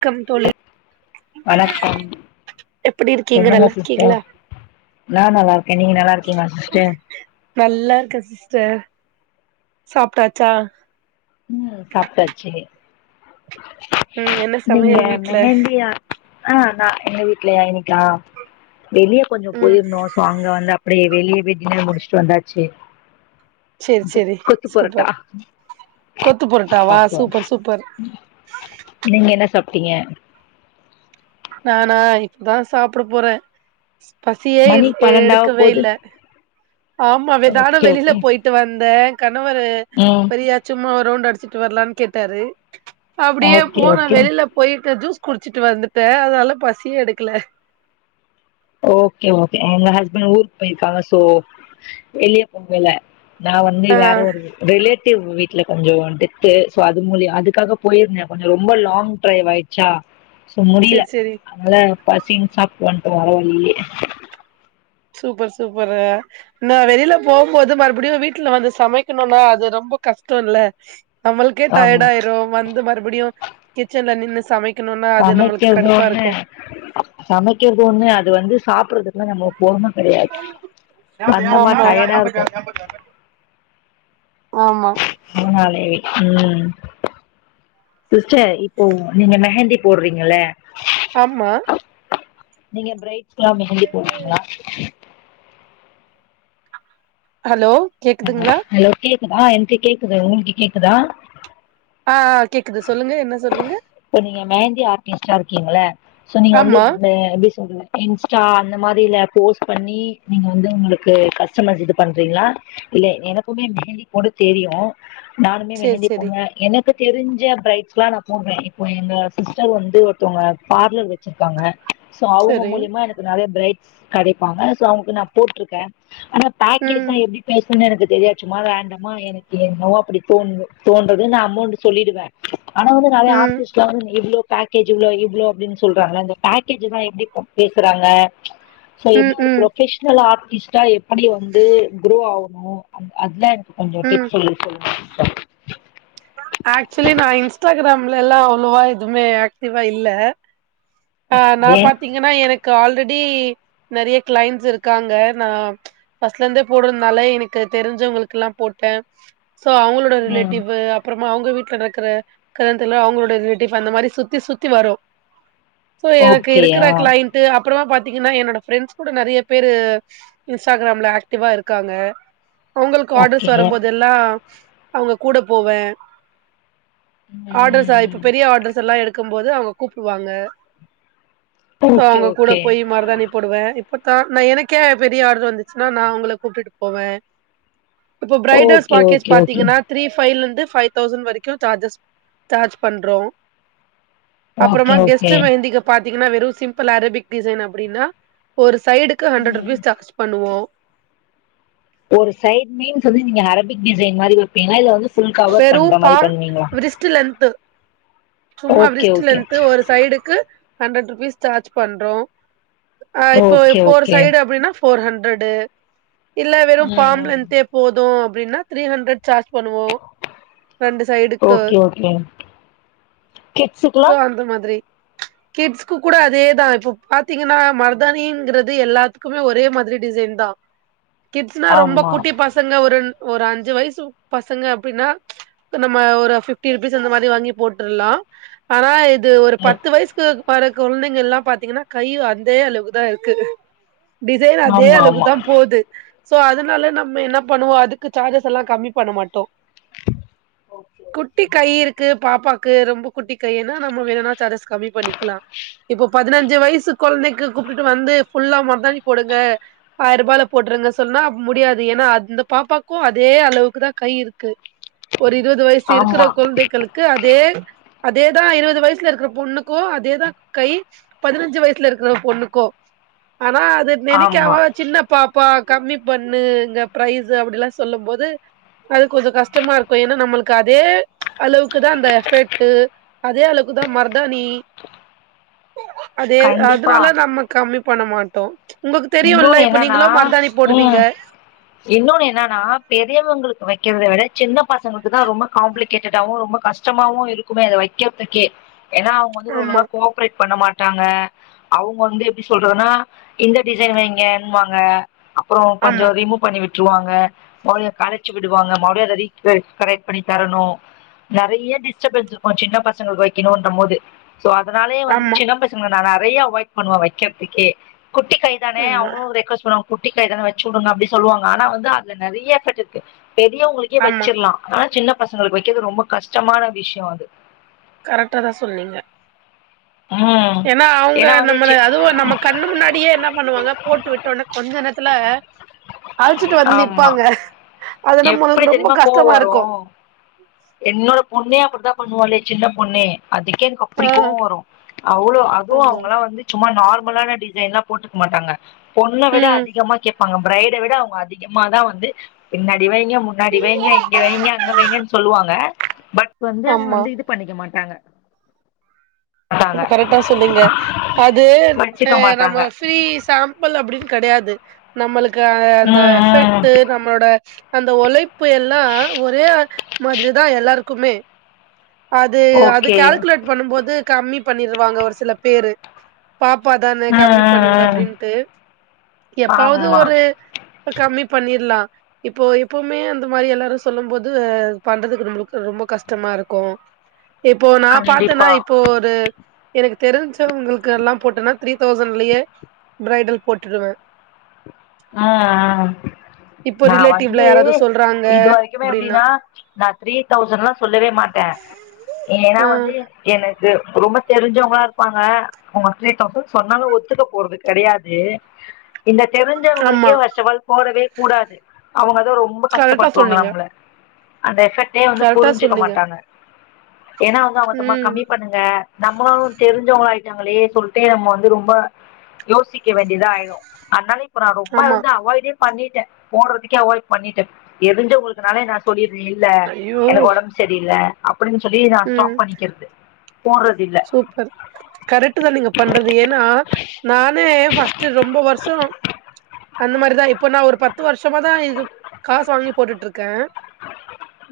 க்கம் தோழி வணக்கம் எப்டி இருக்கீங்க சொல்லுங்க சிஸ்டர் நல்லாருக்கீங்ளா நா நல்லாருக்கே நீங்க நல்லாருக்கிங்ளா சிஸ்டர் நல்லாருக்கே சிஸ்டர் சாப்ட்டாச்சா ம் சாப்ட்டாச்சு ம் என்ன நீங்க சமையல் வீட்ல மெஹந்தியா ஆ நா எங்க வீட்லயா இன்னைக்கா வெளிய கொஞ்சோ ம் போயிருந்தோ சோ அங்க வந்து அப்டே வெளியவே டின்னர் முடிச்சுட்டு வந்தாச்சு சேரி குத் சேரி குத் புரட்டா சூப்பர் கொத்து பொரட்டாவா சூப்பர் சூப்பர் நீங்க என்ன சாப்ட்டிங்க நானா இப்பதா சாப்ட போறே பசியே இரு மணி ஏ பன்னெண்டாவ எடுக்கவே போது இல்ல ஆமா வெ நானு ஓகே வெளில ஓகே போயிட் ட்டு வந்தே கணவரு ம் வரியா சும்மா ஒரு ரவுண்ட்டடிச்சிட்டு வர்லான் கேட்டாரு அப்டியே ஓகே போனா ஓகே வெளில போயிட்டு ஜூஸ் குடிச்சிட்டு வந்துட்டே அதனால பசி எடுக்கல ஓகே ஓகே எங்க ஹஸ்பண்ட் ஊருக்கு போயிருக்காங்க சோ வெளிய உங்கள நா வந்து ஆ வேற ஒரு ரிலேட்டிவ் வீ்ட்ல கொஞ்சோ டெத்து சோ அது மூலிய அதுக்காக போயிருந்தே கொஞ்சோ ரொம்ப லாங் ட்ரைவாயிட் ச்சா சோ முடில சேரி சேரி அதனால பசின் சாப்ட்டு வன்ட்டோ வர வழிலே சூப்பர் சூப்பரு நா வெளில போம்போது மறுபடியு வீட்ல வந்து சமைக்கணுனா அது ரொம்ப கஷ்டோ இல்ல நம்முளுக்கே டயர்ட் ஆமா ஆயிரு வந்து மறுபடியு கிச்சன்ல நின்னு சமைக் குணுனா அது நம்ளுக்கு கடுப்பாருக்கு சமைக்கறது ஒன்னு அது வந்து சாப்புர்றது து நம்போ பொம்ம கெடையாது வந்தமா ஆமா டயடா இருக்கு ஆமா அதனாலே ம் சிஸ்டர் இப்போ நீங்க மெஹந்தி போட்றீங்கள ஆமா நீங்க பிரைட்ஸ்க்லா மெஹந்தி போட்றீங்ளா ஹலோ கேக்குதுங்களா ஹலோ கேக்கு ஆ எனக்கு கேக்குது உங்குளுக்கு கேக்குதா ஆ ஆ கேக்குது சொல்லுங்க என்ன சொன்னிங்க இப்ப நீங்க மெஹந்தி ஆர்டிஸ்ட்டா இருக்கீங்ள சோ நீங்க வந்து ஆமா இந்த எப்டி சொல்ற இன்ஸ்டா அந்த மாரில போஸ்ட் பண்ணி நீங்க வந்து உங்குளுக்கு கஸ்டமர் இது பண்றீங்ளா இல்ல எனக்குமே மெஹந்தி போட தெரியு நானுமே சேரி மெஹந்தி சேரி போனே எனக்கு தெரிஞ் ஞ்ச பிரைட்ஸ்க்குலா நா போடுவே இப்போ எங்க சிஸ்டர் வந்து ஒருத்தவங்க பார்லர் வச்சிருக்காங்க சோ அவங்க சேரி மூலியமா எனக்கு நறைய பிரைட்ஸ் கெடைப்பாங்க சோ அவுங்குக்கு நா போட்ருக்கே ஆனா ம் பேக்கேஜ் தா எப்டி பேசணுனு எனக்கு தெரியாது சும்மா ரேண்டமா எனக்கு என்னவோ அப்டி தோ தோன்றது நா அமௌண்டு சொல்லிடுவே ஆனா வந்து நறைய ம் ஆர்ட்டிஸ்ட்லா வந்து டெய்லியு பேக்கேஜ் இவ்ளோ இவ்ளோ அப்டின் சொல்றாங்க இந்த பேக்கேஜ்லா எப்டி பேசுறாங்க சோ ம் எப்டி ஒரு ம் ப்ரொஃபஷனல் ஆர்டிஸ்ட்டா எப்டி வந்து க்ரோ ஆவுணு அதா எனக்கு கொஞ்சோ ம் டிப்ஸ் சொல் சொல்லுங்க சிஸ்டர் ஆக்சுவலி நா இன்ஸ்டாகிராம்லலா அவ்ளோவா இதுமே ஆக்டிவா இல்ல அ நா ஓகே. பாத்திங்கன்னா எனக்கு ஆல்ரெடி நறைய கிளைண்ட்ஸ் இருக்காங்க நா ஃபஸ்ட்லந்து போட்றதுனால எனக்கு தெரிஞ்சவங்களுக்குலா போட்டே சோ அவுங்ளோட ம். ரிலேட்டிவ்வு அப்றமா அவங்க வீட்ல நடக்கற கல்யாணத்துக்குலா அவுங்ளோட ரிலேட்டிவ் அந்த மாரி சுத்தி சுத்தி வரு சோ எனக்கு ஓகே. இருக்குற ஆ. கிளைண்ட் அப்றமா பாத்தீங்கனா என்னோட ஃப்ரெண்ட்ஸ் கூட நெறைய பேரு இன்ஸ்டாகிராம்ல ஆக்டிவா இருக்காங்க அவுங்களுக்கு ஆர்டர்ஸ் ஓகே. வரும்போதெல்லா அவுங்க கூட போவே ஆர்டர்ஸா இப்ப ம். பெரிய ஆர்டர்ஸ் எல்லா எடுக்கும் போது அவுங்க கூப்டுவாங்க சோ ஓகே, அவுங்க கூட ஓகே. போய் மருதானி போடுவே இப்பக்கா நா எனக்கே பெரிய ஆர்டர் வந்துச்சுனா நா உங்கள கூட்டிடு போவே இப்போ bridals okay package okay okay பாத்தீங்கன்னா த்ரீ ஃபைவ்ல இருந்து ஃபைவ் தௌசண்ட் வரைக்கு சார்ஜஸ் சார்ஜ் பண்றோ ஓகே அப்றமா கெஸ்ட் ஓகே பாத்தீங்கனா வெறும் சிம்பிள் அரபிக் டிசைன் அப்டின்னா ஒரு சைடுக்கு ஹண்ட்ரட் ம் ருபீஸ் சார்ஜ் பண்ணுவோ ஒரு சைட் மீம்ஸ் வந்து நீங்க அரபிக் டிசைன் மாதிரி வப்பீங்கனா இது வந்து ஃபுல் கவர் வெரூ பண்ற மாரி ஃபாம் பண்ணுவீங்களா ரிஸ்ட்ல இருந்து சும்மா ஓகே பிரிஸ்ட்ல ஓகே இருந்து ஒரு சைடுக்கு ஹண்ட்ரட் ருபீஸ் சார்ஜ் பண்றோ இப்போ ஓகே ஃபோர் ஓகே சைடு அப்டின்னா ஃபோர் ஹண்ட்ரடு இல்ல வெறும் ம் ம் பாம்லென்தே போதும் அப்டின்னா த்ரீ ஹண்ட்ரட் சார்ஜ் பண்ணுவோ ரெண்டு சைடுக்கு ஒகே ஓகே கிட்ஸ்க்லா சோ அந்த மாதிரி கிட்ஸ்க்கு கூட அதேதா இப்போ பாத்தீங்கன்னா மருதானிங்கிறது எல்லாத்துக்குமே ஒரே மாதிரி டிசைன் தா [inaudible] கிட்ஸ்னா ரொம்ப ஆமா குட்டி பசங்க ஒரு ஒரு அஞ்சு வயசு பசங்க அப்டின்னா நம்ம ஒரு ஃபிப்டி ருபீஸ் அந்த மாதிரி வாங்கி போட்ருலாம் ஆனா இது ஒரு ம் பத்து வயசுக்கு பாரு குழந்தைங் எல்லாம் பாத்தீங்கன்னா கை அந்தே அளவு தா இருக்கு டிசைன் அதே ஆமா அளவுக்கு ஆமா தா போது சோ அதனால நம்ம என்ன பண்ணுவோ அதுக்கு சார்ஜஸ் எல்லா கம்மி பண்ண மாட்டோ ஓகே குட்டி ஓகே கை இருக்கு பாப்பாக்கு ரொம்ப குட்டி கைன்னா நம்ம வேணும்னா சார்ஜஸ் கம்மி பண்ணிக்கலா இப்போ பதினஞ்சு வயசு குழந்தைக்கு கூப்ட்டு வந்து ஃபுல்லா மருதாணி போடுங்க ஆயிரம் ரூபால போட்ருங்கனு சொன்னா முடியாது ஏன்னா அந்த பாப்பாக்கும் அதே அளவுக்கு தா கை இருக்கு க்கு ஒரு இருபது வயசு இருக்குற ஆமா குழந்தைகளுக்கு அதே அதேதா இருபது வயசுல இருக்குற பொண்ணுக்கு அதேதா கை பதினஞ்சு வயசுல இருக்குற பொண்ணுக்கு ஆனா அது ஆமா நினைக்காம சின்ன பாப்பா கம்மி பண்ணு இங்க பரைஸ்ஸ அப்டினு எல்லா சொல்லும் போது அது கொஞ்சோ கஷ்டமா இருக்கும் ஏன்னா நம்மளுக்கு அதே அளவுக்கு தான் அந்த எஃபெக்ட் அதே அளவுக்கு தான் மர்தாணி [inaudible] அதே கண்டிப்பா அதனால நம்ம கம்மி பண்ண மாட்டோ உங்களுக்கு இன்னொன்னு தெரியும்ல இப்ப என்னன்னா நீங்களா மருதாணி போடுவீங்க ம் இன்னொன்னு என்னன்னா பெரியவங்களுக்கு வக்கிறத விட சின்ன பசங்களுக்கு தா ரொம்ப காம்பளிகேட்டடாவும் ரொம்ப கஷ்டம் கஷ்டமாவும் இருக்குமே இத வக்கிறதுக்கே ஏன்னா அவுங் ஆமா வந்துருக்கவங்களா கோப்ரேட் பண்ண மாட்டாங்க அவுங்க வந்து எப்டி சொல்றதுன்னா இந்த டிசைன் வைங்கனுவாங்க அப்றோ கொஞ்சோ ஆமா ரிமூ பண்ணி விட்ருவாங்க ஓலைய கழச்சு விடுவாங்க மறுபடியு அத ரீச் பெருக் கரெக்ட் பண்ணி தரணு நெறைய டிஸ்டபென்ஸ் இருக்கு சின்ன பசங்களுக்கு வைக்கணுன்ற மோது சோ அதனாலயே வந்து ஆமா சின்ன பசங்கள நா நெறைய அவாய்ட் பண்ணுவே வைக்கறதுக்கே குட்டி கை தான ஆமா அவங்களு ரெக்வொஸ்ட் பண்ணுவாங்க குட்டிகை தான வச்சு வுடுங்க அப்டி சொல்வாங்க ஆனா வந்து அதுல நெறைய எஃபெக்ட் இருக்கு பெரியவங்களுக்கே ஆமா வச்சிற்லா ஆனா சின்னப் பசங்களுக்கு வைக்கிறது ரொம்ப கஷ்டமான விஷ்யோ அது கரெக்டா தா சொல்னீங்க ம் ஏனா அவுங்க ஏன்னா வந்து சி நம்மள அதுவு நம்ம கண்ணு முன்னாடியே என்ன பண்ணுவாங்க போட்டு விட்டோனே கொஞ்ச நேரத்துல அழுச்சுட்டு வந்து ஆமா நிப்பாங்க அது எப்டி நம்மளுக்கு ரொம்ப தெரியுமா கோவோ கஷ்டமா வரு இருக்கு என்னோட பொண்ணே அப்டித்தா பண்ணுவாலே சின்ன பொண்ணே அதுக்கே எனக்கு அப் ஆ அப்டி கோவோ வரு அவளோ அதுவு ஆமா அவங்கல்லா வந்து சும்மா நார்மலான டிசைன்ல்லா போட்டுக்க மாட்டாங்க பொண்ண விட ம் அதிகமா கேப் அவுங்க பிரைட விட அவுங்க அதிகமா தா வந்து பின்னாடி வைங்க முன்னாடி வைங்க இங்க வைங்க அங்க வைங்கன் சொல்லுவாங்க பட் வந்து அத ஆமா வந்து இது பண்ணிக்க மாட்டாங்க மாட்டாங்க ரொம்ப கரெக்டா சொன்னீங்க அது அ வச்சுக்க நம்ம மாட்டாங்க ஃபிரீ சாம் பிள் அப்டின் கெடையாது நம்மளுக்கு அ அந்த ம் ம் எஃபெக்ட்டு நம்மளோட அந்த ஒழைப்பு எல்லா [inaudible] ஒரே மாதிரி தா எல்லாருக்குமே அது அது ஓகே கால்குலேட் பண்ணும்போது கம்மி பண்ணிருவாங்க ஒரு சில பேரு பாப்பாதான ம் கம்மி பண்ணுங்க ம் ம் அப்டின்ட்டு எப்பவாது ஆமா ஒரு இப்ப கம்மி பண்ணிற்லா இப்போ எப்பமே அந்த மாரி எல்லாரு சொல்லும் போது பண்றதுக்கு நம்மளுக்கு ரொம்ப கஷ்டமா இருக்கு இப்போ நா பாத்தேனா கண்டிப்பா இப் போ ஒரு எனக்கு தெரிஞ்சவங்களுக்கல்லா போட்டேன்னா த்ரீ தௌசண்லயே பிரைடல் போட்ருவே ஆ ஆ இப்போ நா ரிலேட்டிவ்ல வந்து யாராவது சொல்றாங்க இது வரைக்குமே அப்டின்னா எப்டினா நா த்ரீ தௌசண்லா சொல்லவே மாட்டே ஏனா ஆ வந்து எனக்கு ரொம்ப தெருஞ்சவங்களா இருப்பாங்க அவுங்க த்ரீ தௌசண்ட் சொன்னாலு ஒத்துக்க போறது கெடையாது இந்த தெருஞ் ஆமா ஞ்சவங்களுக்கே ஃபஸ்ட்அஃப்ஆல் போடவே கூடாது அவுங்கதா ரொம்ப கரெக்டா கஷ்டப்படுத்துவாங்க சொன்னீங்க நம்மள அந்த எஃபெக்டே வந்து கரெக்டா புரிஞ்சுக்க சொன்னீங்க மாட்டாங்க ஏனா அவுங்க அபத்தமா ம் கம்மி பண்ணுங்க க நம்மளு தெருஞ்சவங்க ஆய்ட்டாங்களே சொல்ட்டு நம்ம வந்து ரொம்ப யோசிக்க வேண்டியதா ஆயிறு அதுனால இப்ப நா ரொம்ப ஆமா வந்து அவாய்டே பண்ணிட்டே போட்றதுக்கே அவாய்ட் பண்ணிட்டே தெருஞ்சவங்களுக்கு னாலே நா சொல்லிற்றே இல்ல ஐயோ எனக்கு ஒடம்பு சரியில்ல அப்டின் சொல்லி நா ஸ்டாப் பண்ணிக்கிறது போட்றதில்ல சூப்பரு கரெட்டு தா நீங்க பண்றது ஏனா நானே ஃபஸ்ட்டு ரெம்ப வர்ஷோ அந்த மாரிதா இப்ப நா ஒரு பத்து வருஷமா தா இது காசு வாங்கி போட்டுட்ருக்கே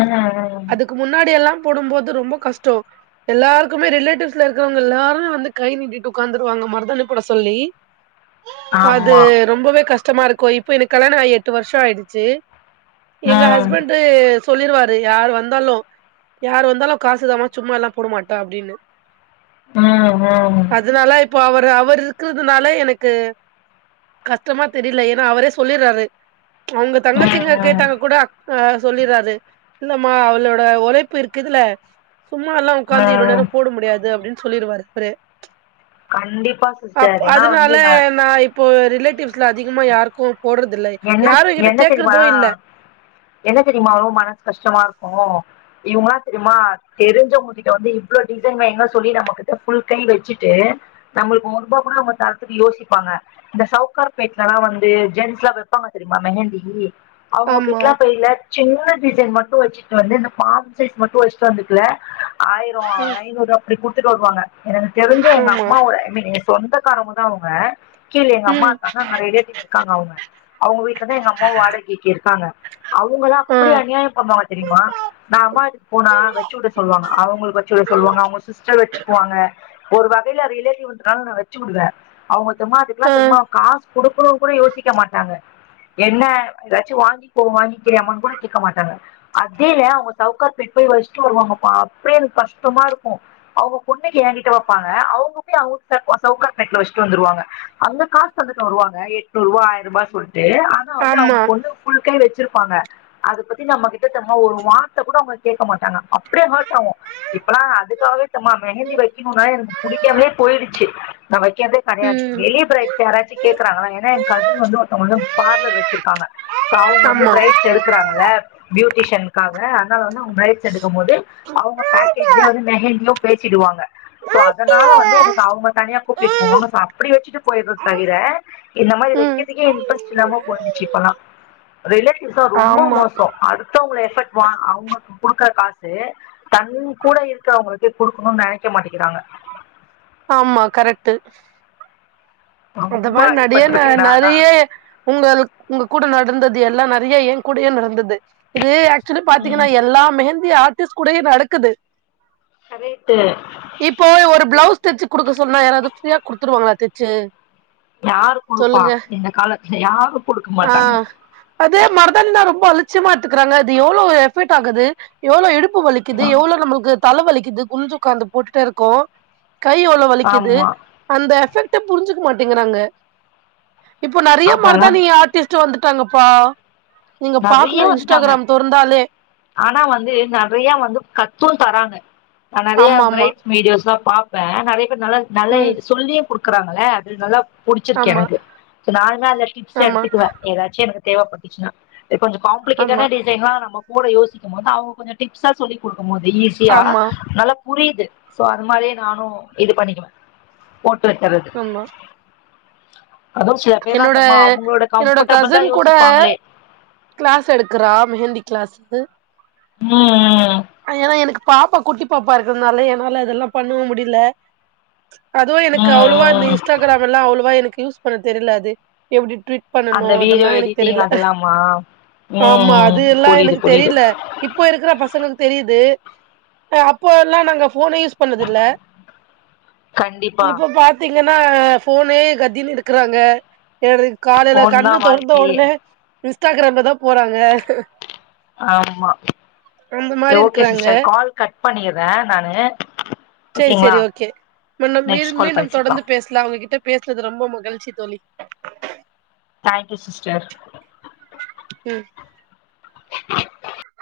அ அ அ அ அதுக்கு முன்னாடி எல்லா போடும்போது ரொம்ப கஷ்ட்டோ எல்லாருக்குமே ரிலேட் டிவ்ஸ்ல இருக்கவங்க எல்லாருமே வந்து கை நீட்டிட்டு உக்காந்துருவாங்க மருதாணி போட சொல்லி அது ஆமா ரொம்பவே கஷ்டமா இருக்கு இப்போ எனக்கு கல்யாண ஆயி எட்டு வர்ஷோ ஆயிடுச்சு எங்க ம் ஹஸ்பெண்டு து சொல்லிருவாரு யார் வந்தாலு யார் வந்தாலு காசுதமா சும்மா எல்லா போடமாட்டா அப்டின்னு ஆ ஹான் அதனால இப்போ அவர் அவரு இருக்கறதுனால எனக்கு கஷ்டமா தெரில ஏன்னா அவரே சொல்லிராரு அவுங்க ம் தங்கச்சிங்க ம் கேட்டாங்கக் கூட அக் ஆ சொல்லிராரு இல்லம்மா அவ்ளோட ஒழைப்பு இருக்கு இதுல்ல சும்மா எல்லா உக்காந்து இவ்ளோ நேரோ ம் போட முடியாது அப்டின்னு சொல்லிருவாரு அவ்ரே கண்டிப்பா அப் சிஸ்டர் ஏன்னா அதனால வந்து நான் நா இப்போ ரிலேட்டிவ்ஸ்ல அதிகமா யார் கோன் போடுறதில்ல என்ன யாரு கிட்ட என்ன தெரியுமா கேக்குறது இல்ல என்ன தெரியுமா ரொம் மனசு கஷ்டமா இருக்கு இவுங்களா இன்னமா தெரிஞ்சவாங்க கிட்ட வந்து இவ்ளோ டிசைன் வைங்க சொல்லி நம்மகிட்ட ஃபுல் கை வெச்சுட்டு நம்மளுக் ஒர்பா கூட அவுங்க தரத்துக்கு யோசிப்பாங்க இந்த சவுக்கார் பேட்லலா வந்து ஜென்ஸ்லா வெ ப்பாங்க தெரியுமா மெஹந்தி அவ்ங்க ஆமா கிட்லா ஃபைய்லக் சின்ன டிசைன் மட்டு வச்சிட்டு வந்து இந்த பாம் சைஸ் மட்டு வச்சுட்டு வந்துட்டுல ஆயர் ரோ ஐநூறுவா அப்டி குடுத்துட்டு வருவாங்க எனக்கு தெரிஞ்ச எங்க ஆமா அம்மவோட மே எங்க சொந்தக்காரவங்க தா அவுங்க கீழ எங்க அம்மா ம் இருக்காங்க அங்க ரிலாட்டிவ் இருக்காங்க அவுங்க அவுங்க வீட்லதா எங்க அம்மாவு வாடகிக்கி இருக்காங்க அவுங்களா ஆ அப்டி அநியாயோ பண்ணுவாங்க தெரியுமா நா அம்மா வீட்டுக்கு போனா வச்சு வுட சொல்வாங்க அவுங்களுக்கு வச்சு விட சொல்வாங்க அவுங்க சிஸ்டர் வச்சிக்குவாங்க ஒரு வகையில ரிலேட்டிவ்ன்றனல நா வெச்சி வுடுவே அவுங்க தெம்மா அதுக்கெல்லா ஆ தெர்ம்மா காசு குடுக்கணு கூட யோசிக்க மாட்டாங்க என்ன ஏதாச்சு வாங்கிக்கோ வாங்கிக்கிறியாமா கூட கேக்க மாட்டாங்க அத்தியே அவுங்க சவுக்கார்பேட் போய் வைசிட்டு வருவாங்கப்ப அப்டியே எனக்கு கஷ்டமா இருக்கு அவுங்க பொண்ணுக்கு ஏங்கிட்ட வப்பாங்க அவுங்க போயி அவுங்க சவுக்க சவுகார்பேட்ல வச்சுட்டு வந்துருவாங்க அங்க காச் தந்துட்டு வருவாங்க எட்நூரூவா ஆயரூபா சொல்ட்டு ஆனா வந்து அவுங்க ஆமா பொண்ணு ஃபுல் கை வச்சிருப்பாங்க அது பத்தி நம்ம கிட்டத் தெம்ம ஒரு வார்த்தக் கூட அவுங்க கேட்க மாட்டாங்க அப்டியே ஹர்ட் ஆகு இப்பல்லா அதுக்காகவே தெம்மா மெஹந்தி வைக்கணும்னால எனக்கு புடிக்காமலே போய்டுச்சு நா வைக்கறதே கடையாது ம் வெளிய பிரைட்ஸ் யாராச்சு கேக்குறாங்களா ஏன்னா என் கசின் வந்து ஒருத்தவங்கள்ட பார்லர் வச்சிருக்காங்க ஸோ அவுங்க வந்து ஆமா ப்ரைட்ஸ் எடுக்கறாங்கல ப்யூட்டிஷன் காக அதனால வந்து அவுங்க ப்ரைட்ஸ் எடுக்கு போது அவுங்க பேக்கேஜ்லியே வந்து மெஹந்தியோ பேசிடுவாங்க ஸோ அதனால வந்து எனக்கு அவுங்க தனியா கூப்பிட்டு போவாங்க ஸோ அப்டி வச்சுட்டு போயிடுறது தவிர இந்த மாரி ம் வெக்கதுக்கே இன்ட்ரெஸ்ட் இல்லாம போயிர்ச்சி இப்பல்லா ரிலேட்டிவ்ஸா ரொம்ப ஆமா மோசோ அடுத்தவங்கல எஃபர்ட் வா அவுங்கக்கு குடுக்குற காசு தண்ணி கூட இருக்குறவங்களுக்கு குடுக்கணு நெனைக்க மாட்டேக்கிறாங்க ஆமா கரெக்ட்டு அந்த ரொம்ப மாரி நடிய ந அடிபட்டிருக்கேன் நான் ஆனா நெறைய உங்கள் உங்க கூட நடந்தது எல்லா நறியா ஏன் கூடயே நடந்தது இது ஆக்சுவலி பாத்தீங்கன்னா ம் எல்லா மெஹந்தி ஆர்ட்டிஸ்ட் கூடயே நடக்குது கரேட்டு இப்போ ஒரு ப்ளவுஸ் தெச்சு குடுக்க சொன்னா யாராது ஃப்ரீயா குடுத்துருவாங்களா தெச்சு யார் குடுப்பா இந்த காலத்துல யாரு குடுக்க ஆ மாட்டாங்க அதே மரதானி தா ரொம்ப அலச்சியமா எத்துக்குறாங்க அது எவ்ளோ எஃபெக்ட் ஆகுது எவ்ளோ இடுப்பு வலிக்குது எவ்ளோ நம்மள்க்கு தல வலிக்குது குனிஞ்சு உக்காந்து போட்டுட்டே இருக்கோ கை எவ்ளோ வலிக்குது ஆமா அந்த எஃபெக்ட்ட புரிஞ்சுக்க மாட்டேங்குறாங்க இப்போ நெறையா அதெல்லா மருதாணி ஆர்ட்டிஸ்ட்டு வந்துட்டாங்கப்பா நீங்க நெறைய பாக்கணு வந்துட்டாங்க இன்ஸ்டாகிராம் தொறந்தாலே ஆனா வந்து நெறையா வந்து கத்தும் தராங்க ஆ நெறையா ஆமா ஆமா ப்ரைட்ஸ் மீடியோஸ்லா பாக் பே நெறைய பேர் நல்லார்க் நல்லை ம் இது சொல்லியே குடுக்குறாங்கள அது நல்லாப் புடிச்சிருக்கு ஆமா எனக்கு சோ நா என்னா அதுல டிப்ஸ்ஸு ஆமா எடுத்துக்குவே ஏதாச்சி எனக்கு தேவைப்பட்டுச்சுன்னா எ கொஞ்ச காம்ப்ளிகேட்டான ஆமா டிசைன்லா நம்ம கூட யோசிக்கும்போது அவங்க கொஞ்சோ டிப்ஸா சொல்லி குடுக்கும்போது ஈஸ் ச்சியா ஆமா நல்லா புரியுது சோ அது மாரியே நானு இது பண்ணிக்குவே போட்டு வச்சிறது ஆமா அதூஸ் சில பேர்லா என்னோட தம்மா அவங்களோட கம்ஃபர்டபுள் தா யோசிப்பாங்களே க்ளாஸ் எடுக்குறா மெஹந்தி க்ளாஸு ம்ம் அ என்னா எனக்கு பாப்பா குட்டி பாப்பா இருக்கறதுனால என்னால அதெல்லா பண்ணவு முடில ம்ச் அதுவு எனக்கு ம் அவ்ளோவா இந்த ம் இன்ஸ்டாகிராம் எல்லா அவ்ளோவா எனக்கு யூஸ் பண்ணத் தெரில அது எப்படி ட்வீட் பண்ணணு அந்த வீடியோ அதெல்லா எனக்கு எடிட்டிங் தெரியல அதெல்லாமா ம் ஆமா ம் அது எல்லா புரியுது எனக்கு புரியுது தெரியில இப்போ இருக்கிற பசனுக்கு தெரியுது அ அப்போ எல்லா நாங்க ஃபோனே யூஸ் பண்ணது இல்ல, கண்டிப்பா இப்ப பாத்தீங்கன்னா ஃபோனே கதின்னு இருக் க்கறாங்க எல்ரைக்கு காலையில ஃபோன் தா கண்ணு தொறந்த வாழ்க்கையே உடனே இன்ஸ்டாகிராம்ல தா போறாங்க ஆமா அந்த செ மாரி ஓகே இருக்கறாங்க சிஸ்டர் கால் கட் பண்ணிற நானு செரி ஓகேங்களா செரி ஓகே மிண்ணும் மீல் நெக்ஸ்ட் கால் மீண்டும் தொடர்ந்து பேசிக்கலாம் பேச ல அவங்ககிட்ட பேசுனது ரொம்ப மகிழ்ச்சி தோழி தேங்க் யூ சிஸ்டர் ம் [unintelligible]